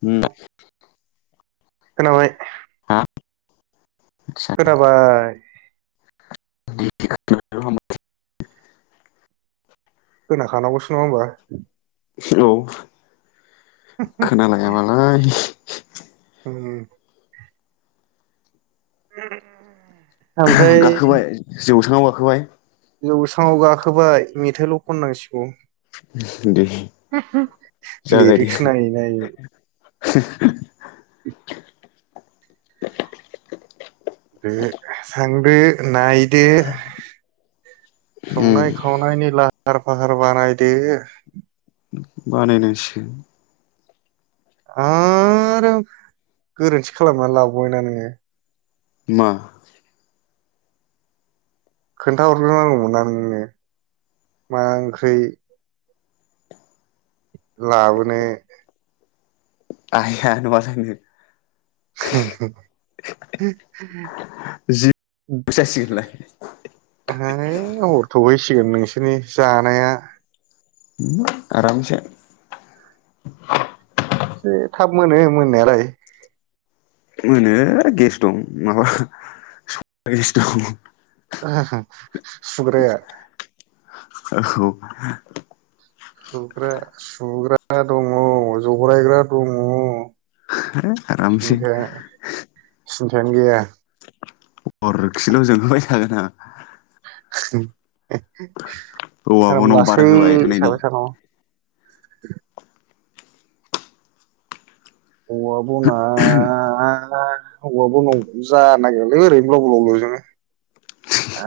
हु खोनाबाय [inaudible] हा आदसा खोनाबाय [unintelligible] खोनाखानांगौसो नङा होमबा सेल खोनालायाबालाय [unintelligible] उ ओमफ्राय जौसांआव गाखोबाय जौससाङाव गाखोबाय मेथाइल खननांसिगौ दे [inaudible] जागायदो लिरिक्स नायै नायै [unintelligible] बे सां बो नाय दे उम संनाय खावनायनि ला फार फाहार बानायदो बानायनोयसै आरो गोरोन्थि खालामनानै लाबावबायना नोङो मा खोन्थााहरग्रोनांगौमोना नोंङो मा ओंख्रि लाउनो आइ आ न ब [inaudible] हय जि जासिगोनलाय हरथबायसो मिगोन नोंसोरनि जानाया आरामसेै एसे थाब मोनो मोननायालाय मोनो गेस दं माबा गेस दं आंहा सुग्राया औ सुग्रा सुग्रा दङ जरायग्रा दङ आमसे कारेन गैया। अरखिल' जोंहोबाय थागोन आ [inaudible] औवा [inaudible] उम बनाव बार लासै होबाय थानायनि साबाय थानांगौ [inaudible] औवा‌‌ बना सावबाबो न जानो नागिरालै ओरैनो ब्लाव ब्लाव लजोङो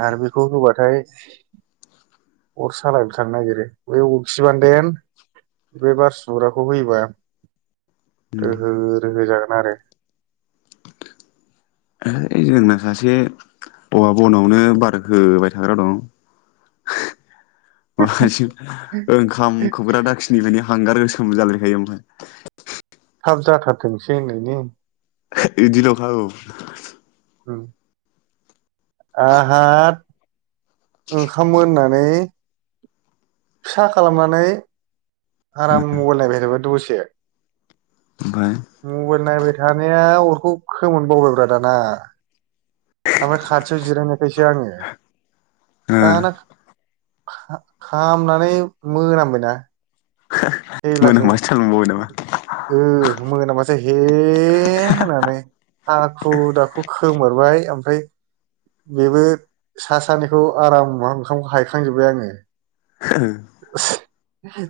आर बेखौ होबाथाय अर सालाय बो थानो नागिरो बे अरखिबान देन बे बार सुग्राखौ होयोबा रोहो ओमफ्राय रोहो जागोन आरो। है जोंना सासे औवा बनावनो बार होबाय थाग्रा दं। मासि ओंखाम खोबग्रा दाखिनि माने हांगार गोसो सोम जालायखायो आमफाय। थाब जाथारथोंसै होनैनायनि। इदिलखा औ। औ आहाद ओंखाम मोननानै फिसा खालामनानै आराम मबाइल नायबाय थाबा दस से। ओमफ्राय मबाइल नायबाय थानाय या अरखौ खोमोरनो बावबाय ब्रा दाना। आमफाय खाथियाव जिरायनायखायसो आङो। ओ दाना खा-खामनानै मोनामबाय ना हैलासो मोनामबासो थालांबावबाय नामा हो मोनामा जे हे होनानै हाखु दाखु खोमोरबाय आमफाय बेबो सा सानिखौ आराम ओंखामखौ हायखांजोबबाय आङो। हो।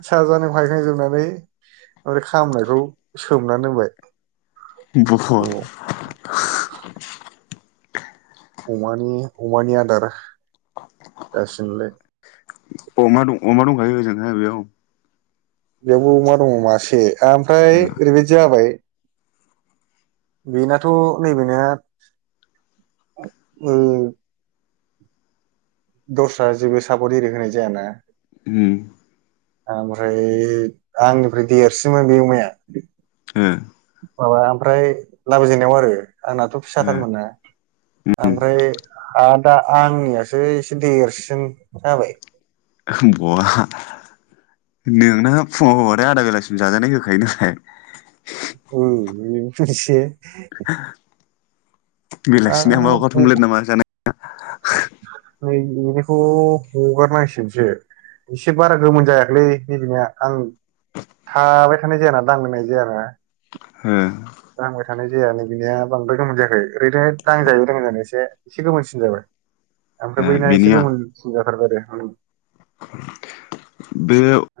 सा जानि हायखांजोबनानै ओरै खामनायखौ सोमनानै दोनबाय। अ बुहल। अमानि अमानि आदार जासिगोनलाय। अमा दं अमा दंखायो ओजोंहाय बेयाव? बेयावबो अमा दङ मासे आमफ्राय ओरैबायदि जाबाय बेनाथ नैबेनिया ओ दस्रा जेबो सापट एरि होनाय जायाना आमफ्राय आंनिफ्राय देरसिनमोन बे अमाया। ओ माबा आमफ्राय लाबोजेननायाव आरो आंनाथ फिसाथारमोनना आमफ्राय आर दा आंनियासो एसे देरसिन जाबाय। बहा नोंना फुङाव होबाथाय आदा बेलासिम जाजानाय होखायो नालाय। उम बेबो मोनसे। [unintelligible] बेलासिना होमबा अखा हाब थमब्लेथ नामा जानाय‌‌ [unintelligible] बेनिखौ हगारनांसिगोनसो एसे बारा गोमोन जायाखैलै नै बिनिया आं थाबाय थानाय जायाना दांलायनाय जायाना। हो दांबाय थानाय जाया नै बिनिया बांद्राय गोमोन जायाखै ओरैनो दांजायो दांजानाय एसे एसे गोमोनसिन जाबाय। ओ ओमफ्राय बैना एसे बिनिया गोमोन सिन जाथारबाय आरो। [unintelligible] बे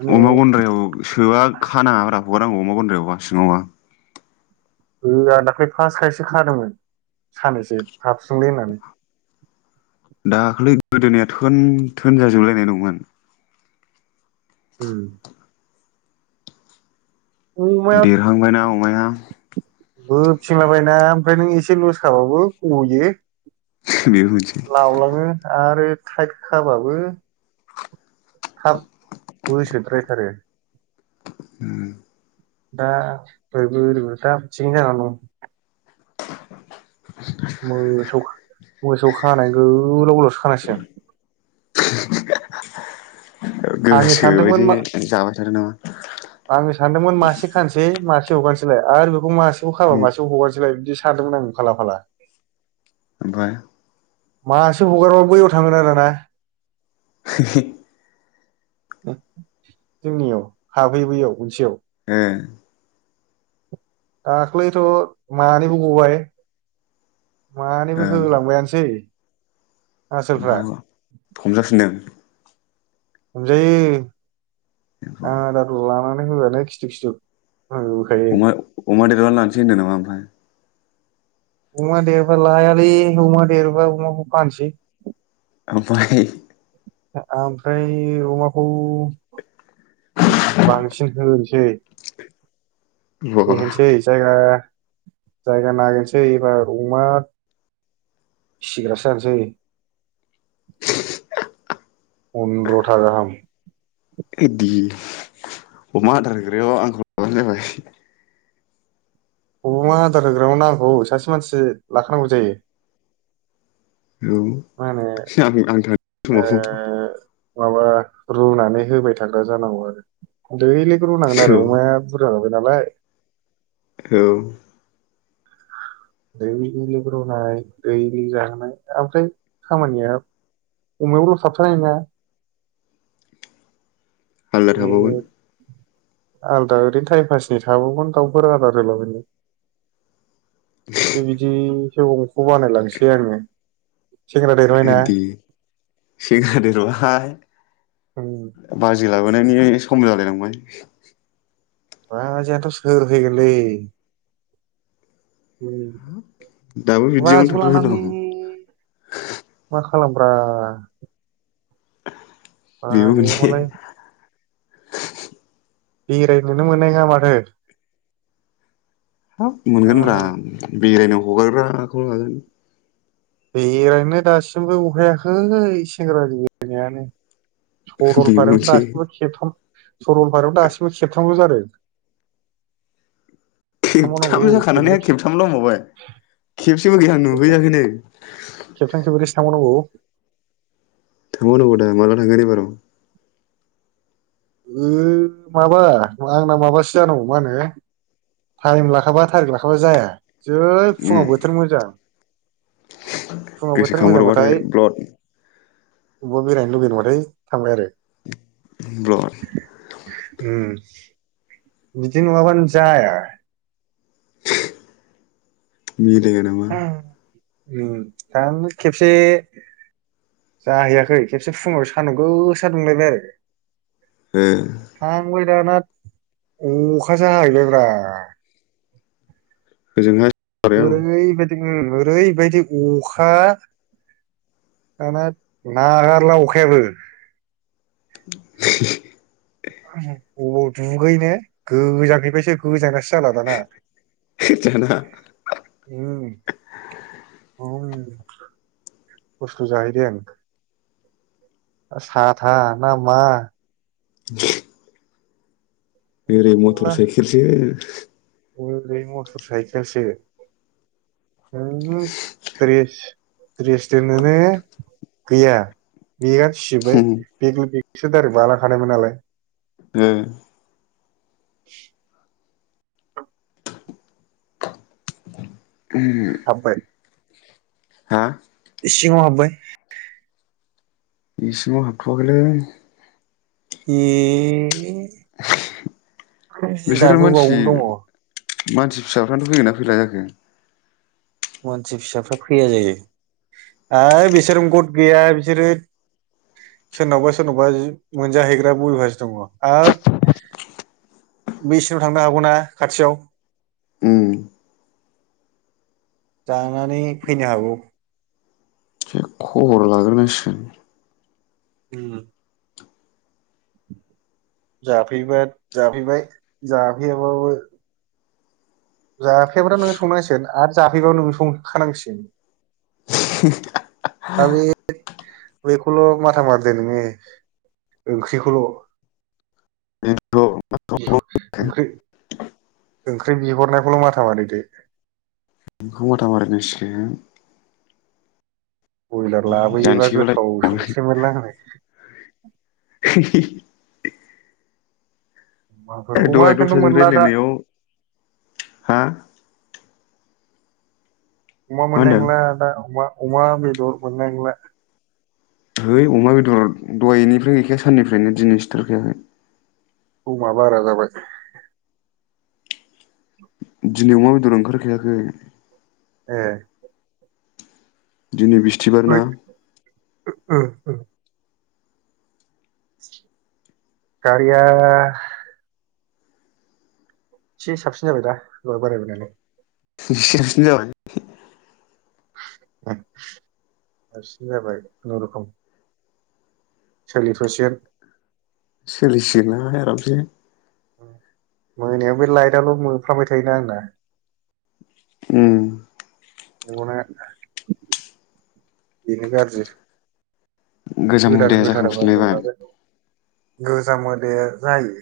माने अमा गन्द्रायाव सोबा खानाङाब्रा। हगारनांगौ अमा गुन्द्रायावबा सिङावबा। ओ आं दाख्लै फारस खायसो खादोंमोन साननैैसो। हारसिंलै होननानै दाख्लै गोदोनाया थोन थोन जाजोबलायनाय दंमोन। उम। देरहांबायना ना अमाया? [inaudible] बोबथिंला बायोना ओमफ्राय नों एसे लुस खाबाबो गयो। बेबो मोनसे लावलाङो आरो थाइद खाबाबो थाब बोसोद्रायथारो। ओम। दा ओरैबो ओरैबो दा अबेथिं जानानै दं? मोसौ खा मोसौ खानाय गोलाव गोलावसो खानांसिगोन। आङो गोसो बायदि सानदोंमोन मा जाबाय थादों नामा आङो सानदोंमोन मासे खानसै मा से हगारनोसैलाय आरो बेखौ मासे खौ खाबा उम मासेखौ हगारसैबाय बिदि सानदोंमोन आं फाला फाला। ओमफ्राय मासे हगारबा बैयाव थाङोना दाना [unintelligible] जोंनियाव हाबहै बैयाव मोनसेयाव। ए। दाख्लैथ' मानैबो गबाय मानैबो ओ होलांबायानोसै। आसोलफ्रा ओमफ्राय हमजाफिनदों? हमजायो। आदारल' लानां आं फैबाथाय खिथु खिथु होबोखायो अमा अमा देरबा लानोसै होनदों नामा ओमफ्राय अमा देरबा लायालै अमा देरबा अमाखौ फाननोसै। ओमफ्राय आ-ओमफ्राय अमाखौ एसे बांसिन होनोसै ओमफ्राय बेरायहैसै जायगा जायगा नागिरनोसै एबार अमा फिसिग्रासो जानोसै। पनद्रथा गाहाम। बिदि अमा आदार होग्रायाव आंखौ लाबानो जाबाय। अमा आदार होग्रायाव नांगौ सासे मानसि लाखानांगौ जायो। औ मा होनो आं था [unintelligible] ओ माबा रुनानै होबाय थाग्रा जानांगौ आरो देइलि रुनांगोन आरो औ अमाया बुरजा [unintelligible] औ। देइलि रुनाय दैइलि जाहोनाय ओमफ्राय खामानिया अमायावल थाबथानाय नङा। आलादा थाबावगोन। आलादा ओरैनो टाइम पासनि थाबावगोन दाउफोर आदर होलाबायनो एसे बिदिसो अंक बानायलांसै आङो। सेंग्रा देरबायना बिदि सेंग्रा देरबाय। उम बाजै लाबोनायनि सम जालायलांबाय। राजायानोथ' सोर होगोनलै। उम दाबो बिदियावनो बाजैखौ थाबथाना लानानै दं मा खालामब्रा। बेबो बाजैया मोनसे मालाय बेरायहैनोनो मोननाय नङा माथो। हाब ओ मोनगोन ब्रा बेरायनायाव हगारग्राखौ लागोन। बेरायनो दासिमबो अहायाखै सेंग्रानि लुबैनायानो। सरलपारायावनो बेबोसै दासिमबो खेबथाम सरलपारायाव दासिमबो खेबथामल जादों। थांबावनांगौ खेबथाम जाखानानै खेबब्रै आरो खेबथामल बुंबावबाय खेबसेबो जोंहा खेबथाम नुुहैयाखैनो। खेबथाम खेबब्रैसो थांबावनांगौ। थांबावनांगौ दा माला थांगोन एबाराव? ओ माबा आंना माबासो जानांगौ मा होनो टाइम लाखाबा थारिख लाखाबा जाया जै उम फुङाव बोथोर मोजां फुङाव बोथोर गोसोखांहरबाथाय मोजांबाथाय ब्लड। अबावबा बेरायनो लुुबैदोंबाथाय थांबाय आरो ब्लत उम बिदि नङाबानो जाया। मिलाया‌ नामा! दा खेबसे जाहैयाखै खेबसे फुङाव सानदुं गोसा दुंलायबाय आरो। ओ थांबाय दाना अखासो हाहैबाय ब्रा ओजोंहाय आं ओरैबायदि उम ओरैबायदि अखा दाना नागारला अखायाबो। [unintelligible] [inaudible] [unintelligible] बबाव दुगैनो गोजांनायनिफ्रायसो गोजांगासिनो। जाला दाना दाना खस्थ' जाहैदों साथा ना मा [inaudible] [unintelligible] एरै मटर मेरला साइकेलसो ओरै मटर साइकेलसो [unintelligible] द्रेस दोननोनो गैया। बेगा सिजोबो ओ बेबादि बिसोर दायरेक बालां खानायमोनालाय। ओ [inaudible] [unintelligible] ओ हाबबाय हा सिङाव हाबबाय। इसिङाव हाबथ'आखैलै। ए बिसोरो दाबो मानसि बावनो दङ। मानसि फिसाफ्रानो फैगोना फैला जाखो? मानसि फिसाफ्रा फैया जायो आरो बिसोर गट गैया बिसोरो सोरनावबा सोरनावबा मोनजाहैग्रा बो अयभास दङ आरो बिसिनाव थांनो हागौना खाथियाव। उम जानानै फैनो हागौ। एसे [unintelligible] उम जाफैबा जाफैबाय जाफैयाबाबो जाफैबायाबाबोथ' नोङो संनांसिगोन आरो जाफैबाबो नोंनो संखानांसिगोन। दा बे बेखौल' माथा मारिदो नोङो ओंख्रिखौल'। बेनोथ' ओंख्रि ओंख्रि बिहरनायखौल' माथा मारिदो। बेखौ माथा मारि नांसिगोन। बयलार लाबोयोबा गोथाव जानोसैबालाय संसै मोनलां होननाय। [unintelligible] अमाफोर अमा दहाय खिन्थु दस्राजों मोनला दा राय्लायनायाव हा अमा होनदों मोननाया अमा। अमा बेदर मोननाय नोंला। थै अमा बेदर दहायनि ओमफ्राय गैखाया साननिफ्रायनो दिनै सिथार खायाखै। समा बारा जाबाय। दिनै अमा बेदर ओंखारखायाखै। ए दिनै बिस्थिबार ना। ओ। गारिया एसे साबसिन जाबाय दा दहाय बारायबोनानै। बिसो साबसिन जाबाय। साबसिन जाबाय खुनुरुखुम। सोलि थसिगोन। सोलिसिगोन ना आरामसे। मोनायाव बे लाइटाल' मोफ्रामबाय थायोना आंना। उम। मेगना बिनो गाज्रि। गोजाम हुदाया जाखांफिनलायबाय। गोजामोदाया जायो।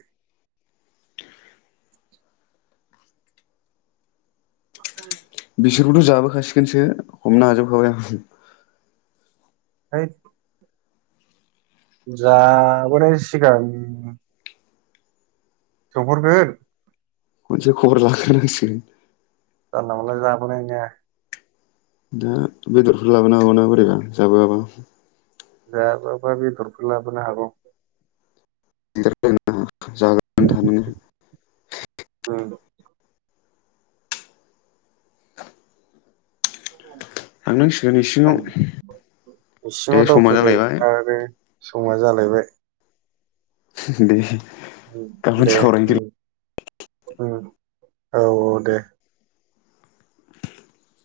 बिसोरबोथ जाबोखासिगोनसो। हमना हाजोब खाबाय आं। है। जाबोनाय सिगां सोंहरग्रो। खनसे खबर लाग्रोनांसिगोन। नङाबालाय जाबोनाय नोङा। दा बेदरफोर लाबोनो हाबानो बोरैबा जाबोआबा। जायाबाबा बेदरखौ लाबोनो हागौ। [unintelligible] जाग्रोनानै थानो हो। [inaudible] ओं [inaudible] [inaudible] थांनांसिगोन इसिङाव दे [unintelligible] समा दावखोदो जालायबाय आरो समा जालायबाय दे गाबोन दे सावरायनोसै औ औ दे [inaudible]